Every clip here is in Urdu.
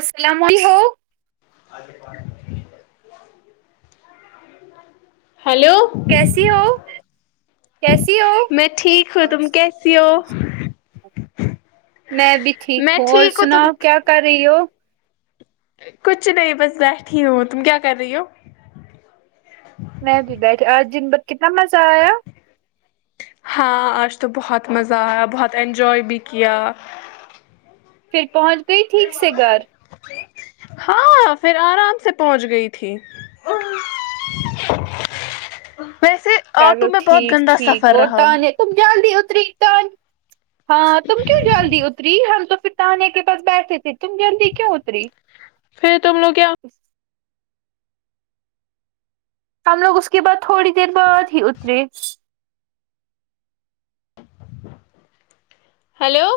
السلام علیکم ہیلو کیسی ہو کیسی ہو میں ٹھیک ہوں تم کیسی ہو میں بھی ٹھیک میں ہوں اور ٹھیک تم سناؤ کیا کر رہی ہو کچھ نہیں بس بیٹھی ہو تم کیا کر رہی ہو میں بھی بیٹھی آج دن بھر کتنا مزہ آیا ہاں آج تو بہت مزہ آیا بہت انجوائے بھی کیا پھر پہنچ گئی ٹھیک سے گھر ہاں پھر آرام سے پہنچ گئی تھی ویسے چلو آٹو میں بہت ٹھیک گندا ٹھیک سفر اور رہا تانے تم جلدی اتری ٹرن ہاں تم کیوں جلدی اتری ہم تو پسانے کے پاس بیٹھے تھے تم جلدی کیوں اتری پھر تم لوگ کیا ہم لوگ اس کے بعد تھوڑی دیر بعد ہی اترے ہیلو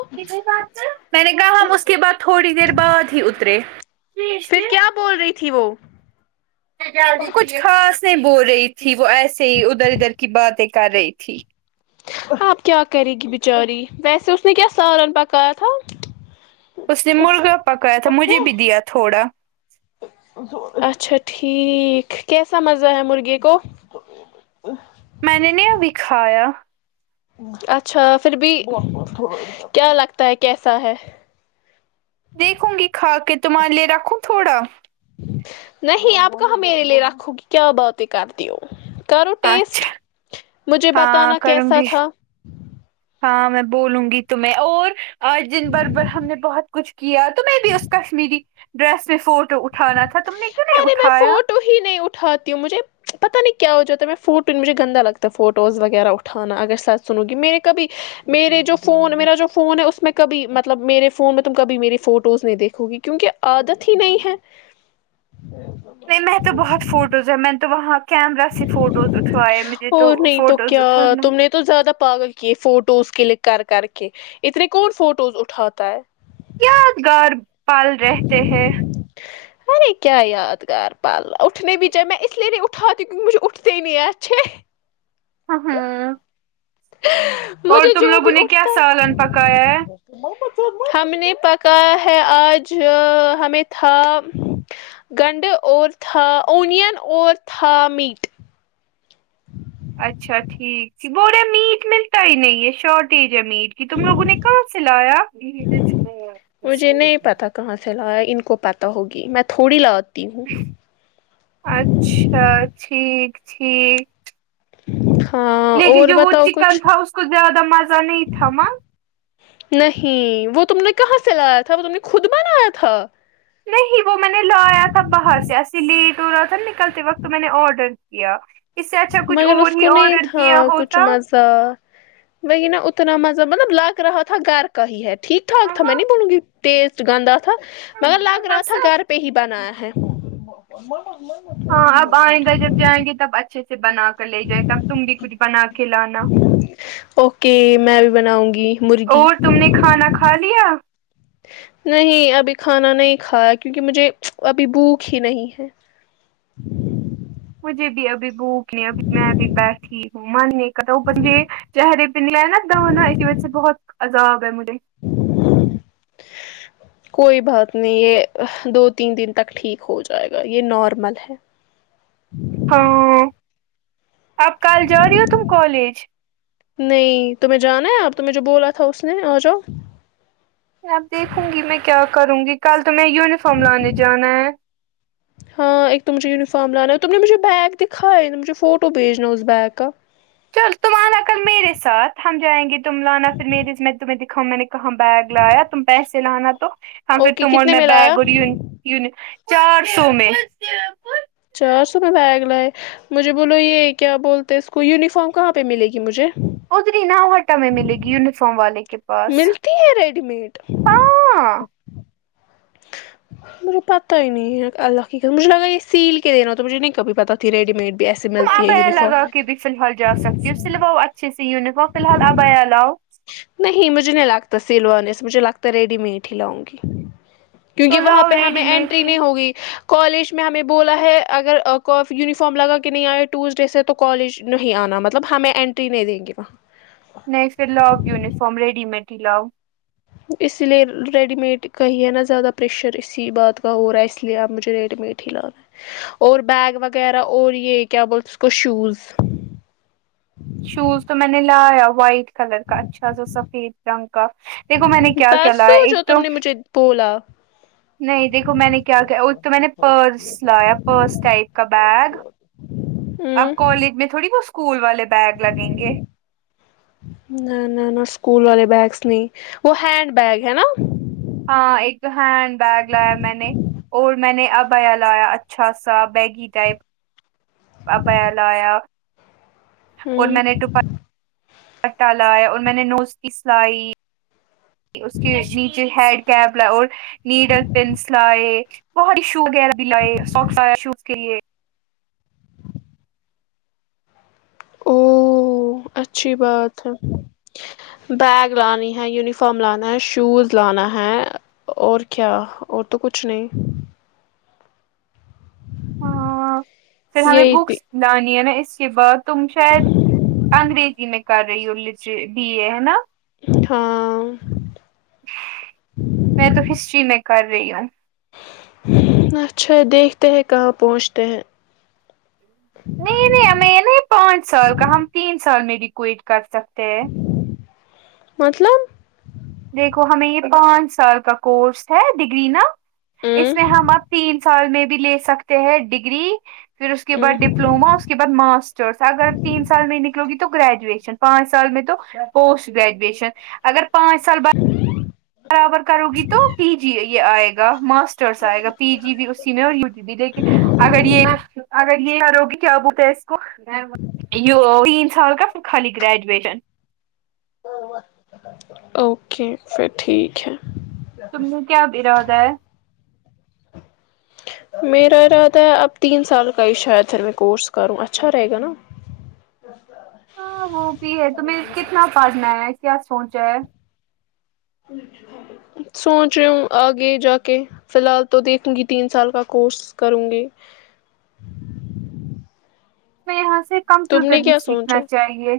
میں نے کہا ہم اس کے بعد تھوڑی دیر بعد ہی اترے پھر کیا بول رہی تھی وہ بہ کچھ خاص نہیں بول رہی تھی وہ ایسے ہی ادھر ادھر کی باتیں کر رہی تھی اب کیا کرے گی بچاری ویسے اس نے کیا سالن پکایا تھا اس نے مرغا پکایا تھا مجھے بھی دیا تھوڑا اچھا ٹھیک کیسا مزہ ہے مرغے کو میں نے نی ابھی کھایا اچھا پھر بھی کیا لگتا ہے کیسا ہے دیکھوں گی کھا کے تمہارے لیے رکھوں تھوڑا نہیں آپ کہاں میرے لیے رکھو گی کیا باتیں کرتی ہو کرو ٹیسٹ اچھا مجھے ہاں بتانا کروں کیسا گی تھا ہاں میں بولوں گی تمہیں اور آج دن بھر بھر ہم نے بہت کچھ کیا تو میں بھی اس کشمیری ڈریس میں فوٹو اٹھانا تھا تم نے کیوں نہیں اٹھایا کبھی نہیں اٹھاتی ہوں مجھے پتہ نہیں کیا ہو جواتتا ہے میں فوٹو مجھے گندا لگتا ہے فوٹوز وغیرہ اٹھانا اگر سچ سنو گی میں نے کبھی میرے جو فون میرا جو فون ہے اس میں کبھی مطلب میرے فون میں تم کبھی میری فوٹوز نہیں دیکھو گی کیونکہ عادت ہی نہیں ہے [unintelligible] نہیں میں تو بہت فوٹوز ہے میں نے تو وہاں کیمرا سے فوٹوز اٹھوائے مجھے تو اور نہیں فوٹوز کیا اٹ تم نے تو زیادہ پاگل کیے فوٹوز کلک کر کر کے اتنے کون فوٹوز اٹھاتا ہے یادگار پال رہتے ہیں ارے کیا یادگار پالا اٹھنے بھی چاہے میں اس لیے نہیں اٹھاتی ہوں کیونکہ مجھے اٹھتے ہی نہیں ہیں اچھے ہمم ہاں اور مجھے تم جو لوگوں بھی نے کیا اٹھتا ہے سالن پکایا ہے ہم نے پکایہ ہے آج ہمیں تھا گنڈ اور تھا اونین اور تھا میٹ اچھا ٹھیک بول رہے میٹ ملتا ہی نہیں ہے شارٹیج ہے میٹ یہ تم لوگوں نے کہا سے لایا مجھے نہیں پتا کہاں سے لایا ان کو پت تا ہوگی میں تھوڑی لاتی ہوں اچھا ٹھیک ٹھیک ہاں لیکن اور جو وہ بتاؤ چکن کچھ تھا اس کو زیادہ مزہ نہیں تھا ماں نہیں وہ تم نے کہاں سے لایا تھا وہ تم نے خود بنایا تھا نہیں وہ میں نے لایا تھا باہر سے ایسے لیٹ ہو رہا تھا نا نکلتے وقت میں نے آرڈر کیا اس سے اچھا کچھ اور ہی آڈر تھا کیا کچھ ہوتا سا نہیں نا اتنا مزہ مطلب لگ رہا تھا گھر کا ہی ہے ٹھیک ٹھاک ہاں تھا میں نہیں بولوں گی ٹیسٹ گندا تھا مگر لگ رہا تھا گھر پہ ہی بنایا ہے ہاں اب آئیں گا جب جائیں گے تب اچھے سے بنا کر لے جائیںے تب تم بھی کچھ بنا کے لانا اوکے میں بھی بناؤں گی مرغی اور تم نے کھانا کھا لیا نہیں ابھی کھانا نہیں کھایا کیونکہ مجھے ابھی بھوک ہی نہیں ہے مجھے بھی ابھی بھوک نہیں ابھی میں بھی بیٹھی من نہیں کر اوپر سے یہ چہرے پہ نہیں لایا دانا اسی وجہ سے بہت عذاب ہے مجھے [inaudible] کوئی بات نہیں یہ دو تین دن تک ٹھیک ہو جائے گا یہ نارمل ہے ہاں اب کل جا رہی ہو تم کالج نہیں تمہیں جانا ہے آپ تمہیں جو بولا تھا اس نے آ جاؤ اب دیکھوں گی میں کیا کروں گی کل تمہیں یونیفارم لانے جانا ہے ہاں ایک تو مجھے یونیفارم لانا ہے تم نے مجھے بیگ دکھائے ہے نا مجھے فوٹو بھیجنا اس بیگ کا چل تم آنا کل میرے ساتھ ہم جائیں گے تم لانا پھر میری میں تمہیں دکھاؤ میں نے کہاں بیگ لایا تم پیسے لانا تو پھر اوکے تم اور کتنے میں لایا بیگ اوری یونی چار سو میں چار سو میں بیگ لائے مجھے بولو یہ کیا بولتے ہیں اس کو یونیفارم کہاں پہ ملے گی مجھے ادری نا وہ ٹمیں ملے گی ینیفارم والے کے پاس ملتی ہے ریڈی میڈ ہاں [inaudible] مجھے پتا ہی نہیں ہے اللہ کی مجھے لگا یہ سیل کے دینا تو مجھے نہیں کبھی پتا تھی ریڈی میڈ پے ایسے ملتی ہے یونیفارم فلحال جا سکتی ہو سلواؤ اچھے سے یونیفارم فلحال ابایا لاؤ نہیں مجھے نہیں لگتا سلوانے سے مجھے لگتا ریڈی میڈ ہی لاؤں گی تو کیونکہ وہاں لاؤ پہ ریڈی ہمیں میڈ اینٹری ہی نہیں ہوگی کالج میں ہمیں بولا ہے اگر کو فی یونیفارم لگا کے نہیں آئے ٹیوزڈاے سے تو کالج نہی آنا مطلب ہمیں انٹری نہی دینگے وہاں نہیں پھر لاؤ یونیفارم ریڈی میڈ ہی لاؤ اسی لیے ریڈی میڈ کا ہی ہے نا زیادہ پریشر اسی بات کا ہو رہا ہے اس لیے اب مجھے ریڈی میڈ لاو اور بیگ وغیرہ اور یہ کیا بول اس کو شوز شوز تو میں نے لایا وائٹ کلر کا اچھا جو سفید رنگ کا دیکھو میں نے کیا کیا لایا ہے ایک تو تو لا [inaudible] نہیں دیکھو میں نے کیا کیا وہ تو میں نے پرس لایا پرس ٹائپ کا بیگ اب ہ کالج میں تھوڑی وہ اسکول والے بیگ لگیں گے نہ نہ نہ اسکول والے بیگس نہیں وہ ہینڈ بیگ ہے نا ہاں ایک تو ہینڈ بیگ لایا میں نے اور میں نے عبایا لایا اچھا سا بیگی ٹائپ عبایا لایا ہ اور میں نے ڈو پٹا لایا اور میں نے نوز پیس لائی اس کے نیچے ہیڈ کیپ لائے اور نیڈل پنس لائے بہت ہی شو وغیرہ لائے سوکس آیا شوز کے لئے او اچھی بات ہے بیگ لانی ہے یونیفارم لانا ہے شوز لانا ہے اور کیا اور تو کچھ نہیں ہاں پھر ہمیں یہی تھی بکس لانی ہے نا اس کے بعد تم شاید انگریزی میں کر رہی لیچ بی اے ہے نا ہاں میں تو ہسٹری میں کر رہی ہوں اچھا دیکھتے ہیں کہاں پہنچتے ہیں نہیں نہیں ہمیں نہیں پانچ سال کا ہم تین سال میں بھی کوئٹ کر سکتے ہیں مطلب دیکھو ہمیں یہ پانچ سال کا کورس ہے ڈگری نا اس میں ہم اب تین سال میں بھی لے سکتے ہیں ڈگری پھر اس کے بعد ڈپلوما اس کے بعد ماسٹرس اگر تین سال میں نکلو گی تو تو گریجویشن پانچ سال میں تو پوسٹ گریجویشن اگر پانچ سال ب برابر کرو گی تو پی جی یہ آئے گا ماسٹرس آئے گا پی جی بھی اسی میں اور یو جی بھی لیک کے اگر یہ اگر یہ کرو گی کیا بتا ہے اس کو ائیو تین سال کا پھر خالی گریجویشن او اوکے پھر ٹھیک ہے تم نے کیا ارادہ ہے میرا ارادہ ہے اب تین سال کا ہی شاید پھر میں کورس کروں اچھا رہے گا نا ہاں وہ بھی ہے تمہیں کتنا پڑنا ہے کیا سوچا ہے سوچ رہی ہو آگے جا کے فی الحال تو دیکھوں گی تین سال کا کورس کروں گی میں یہاں سے تم کمپیوٹر نے بھی کیا سوچا سیکھنا چاہیے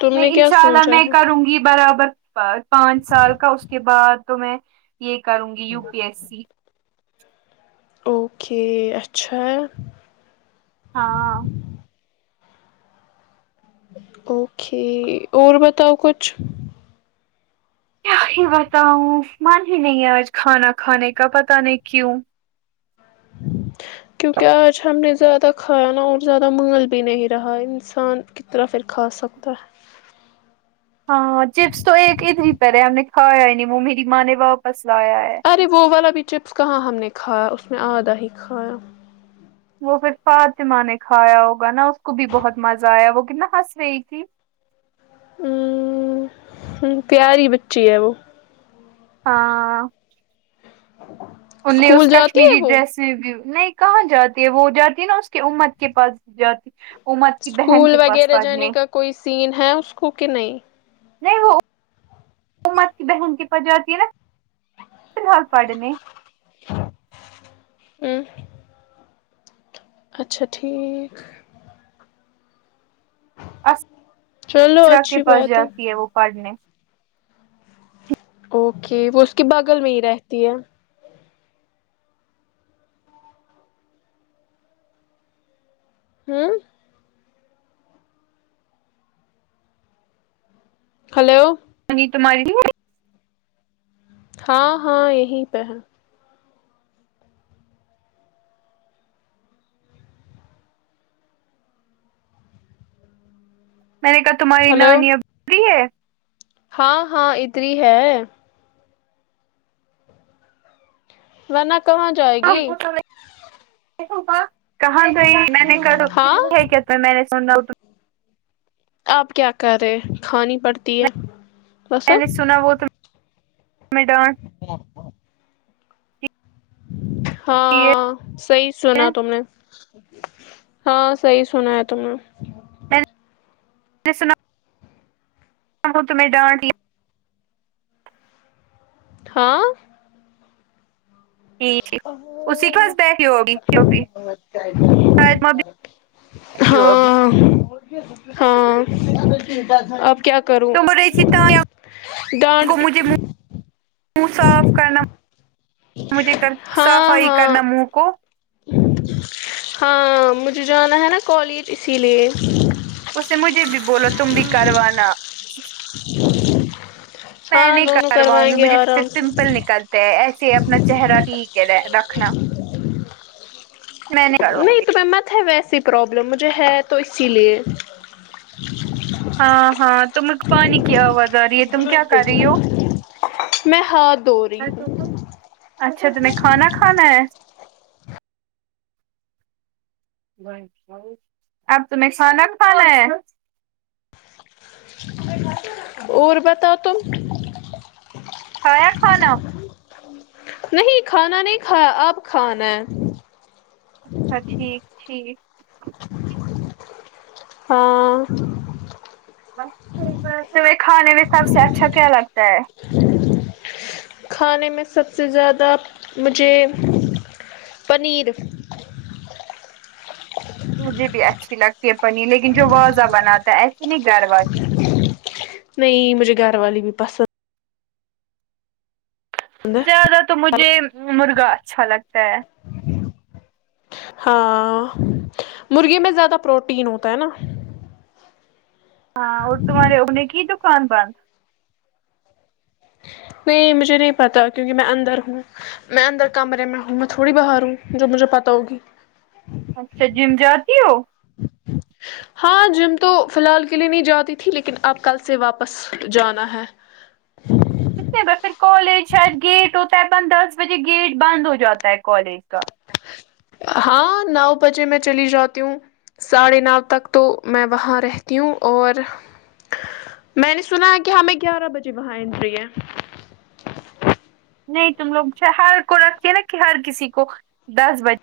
تم نے نہیں کیا انشاء اللہ سوچا میں ہے کروں گی برابر پر پانچ سال کا اس کے بعد تو میں یہ کروں گی U P S C okay اچھا ہے ہاں اوکے اور بتاؤ کچھ کیا ہی بتاؤ من ہی نہیں ہے آج کھانا کھانے کا پتا نہیں کیوں کیونکہ آج ہم نے زیادہ کھایا نا اور زیادہ مول بھی نہیں رہا انسان تو پھر کھا سکتا ہے ہاں ہاں چپس تو ایک ادھر ہی پر ہے ہم نے کھایا ہی نہیں وہ میری ماں نے واپس لایا ہے ارے وہ والا بھی چپس کہاں ہم نے کھایا اس میں آدھا ہی کھایا وہ پھر فاطمہ نے کھایا ہوگا نا اس کو بھی بہت مزہ آیا وہ کتنا ہنس رہی تھی ہوں ہوں پیاری بچی ہے وہ ہاں ان نے اس اسکول جاتی ہے کشمیری وہ ڈریس نہیں کہاں جاتی ہے وہ جاتی ہے نا اس کے امت کے پاس جاتی [unintelligible] بہن اسکول کے پاس وغیرہ پڑھنے جانے کا کوئی سین ہے اس کو کہ نہیں نہیں وہ امت کی بہن کے پاس جاتی نا فی الحال پڑھنے اوں اچھا ٹھیک چلو اسرا کے اچھی پاس بات جاتی ہے وہ پڑھنے اوکے وہ اس کے بغل میں ہی رہتی ہے ہوں ہلو منی تمہاری نہیں آی ہاں ہاں یہیں پہ ہے میں نے کہا تمہاری ہلو نانی اب فری ہے ہاں ہاں ادھر ہی ہے ورنہ کہاں جائے گی کہاں گئی میں نے ہاں [unintelligible] آپ کیا کر رہے کھانی پڑتی ہے بس میں نے سنا وہ تمہیں میں ڈانٹ [inaudible] ہاں صحیح رہے سنا ہیں، تم نے ہاں صحیح سنا ہے تم نے میں نے سنا وہ تمھیں ڈانٹی ہاں جی جی اسی کے پاس بیٹھی ہو گی جو بھی شم ہاں ہاں آپ کیا کروں تو مرہے ستایب ڈانٹ کو بھی مجھے منہ صاف کرنا مجھے تر ہاں صفائی ہاں کرنا منہ کو ہاں مجھے جانا ہے نا کالج اسی لیے اس نے مجھے بھی بولا تم بھی کروانا میں ہاں نہیں دونوں کرواؤں گی کروائیں گے مجھے پھر آرام سے پمپل نکل تے ہے ایسے اپنا چہرہ ٹھیک رہ رکھنا میں کرواؤں نہیں گی تمہیں مت ہے ویسیے پرابلم مجھے ہے تو اسی لیے ہاں ہاں تمگ پانی کی آواز آرہی ہے تم کیا کررہی ہو میں ہات دوری ہوں اچھا تمہیں کھانا کھانا ہے اب تمہیں کھانا کھانا ہے اور بتاؤ تم کھایا کھانا نہیں کھانا نہیں کھایا اب کھانا ہے ہاں ٹھیک ٹھیک ہاں بس [unintelligible] تمہیں کھانے میں سب سے اچھا کیا لگتا ہے کھانے میں سب سے زیادہ مجھے پنیر مجھے بھی اچھی لگتی ہے پنیر لیکن جو واضہ بناتا ہے ایسے نہیں گھر والی نہیں مجھے گھر والی بھی پسند زیادہ تو مجھے مرغا اچھا لگتا ہے ہاں مرغی میں زیادہ پروٹین ہوتا ہے نا ہاں اور تمہارے اگنے کی دکان بند نہیں مجھے نہیں پتا کیونکہ میں اندر ہوں میں اندر کمرے میں ہوں میں تھوڑی باہر ہوں جو مجھے پتاہ ہوگی اچھا جیم جاتی ہو ہاں جم تو فی الحال کے لیے نہیں جاتی تھی لیکن آپ کل سے واپس جانا ہے کتنے ب پھر کالج شاید گیٹ ہوتا ہے بند دس بجے گیٹ بند ہو جاتا ہے کالج کا ہاں نو بجے میں چلی جاتی ہوں ساڑھے نو تک تو میں وہاں رہتی ہوں اور میں نے سنا ہے کہ ہمیں گیارہ بجے وہاں انٹری ہے نہیں تم لوگ ہر کو رکھتی ہے نا کہ ہر کسی کو دس بج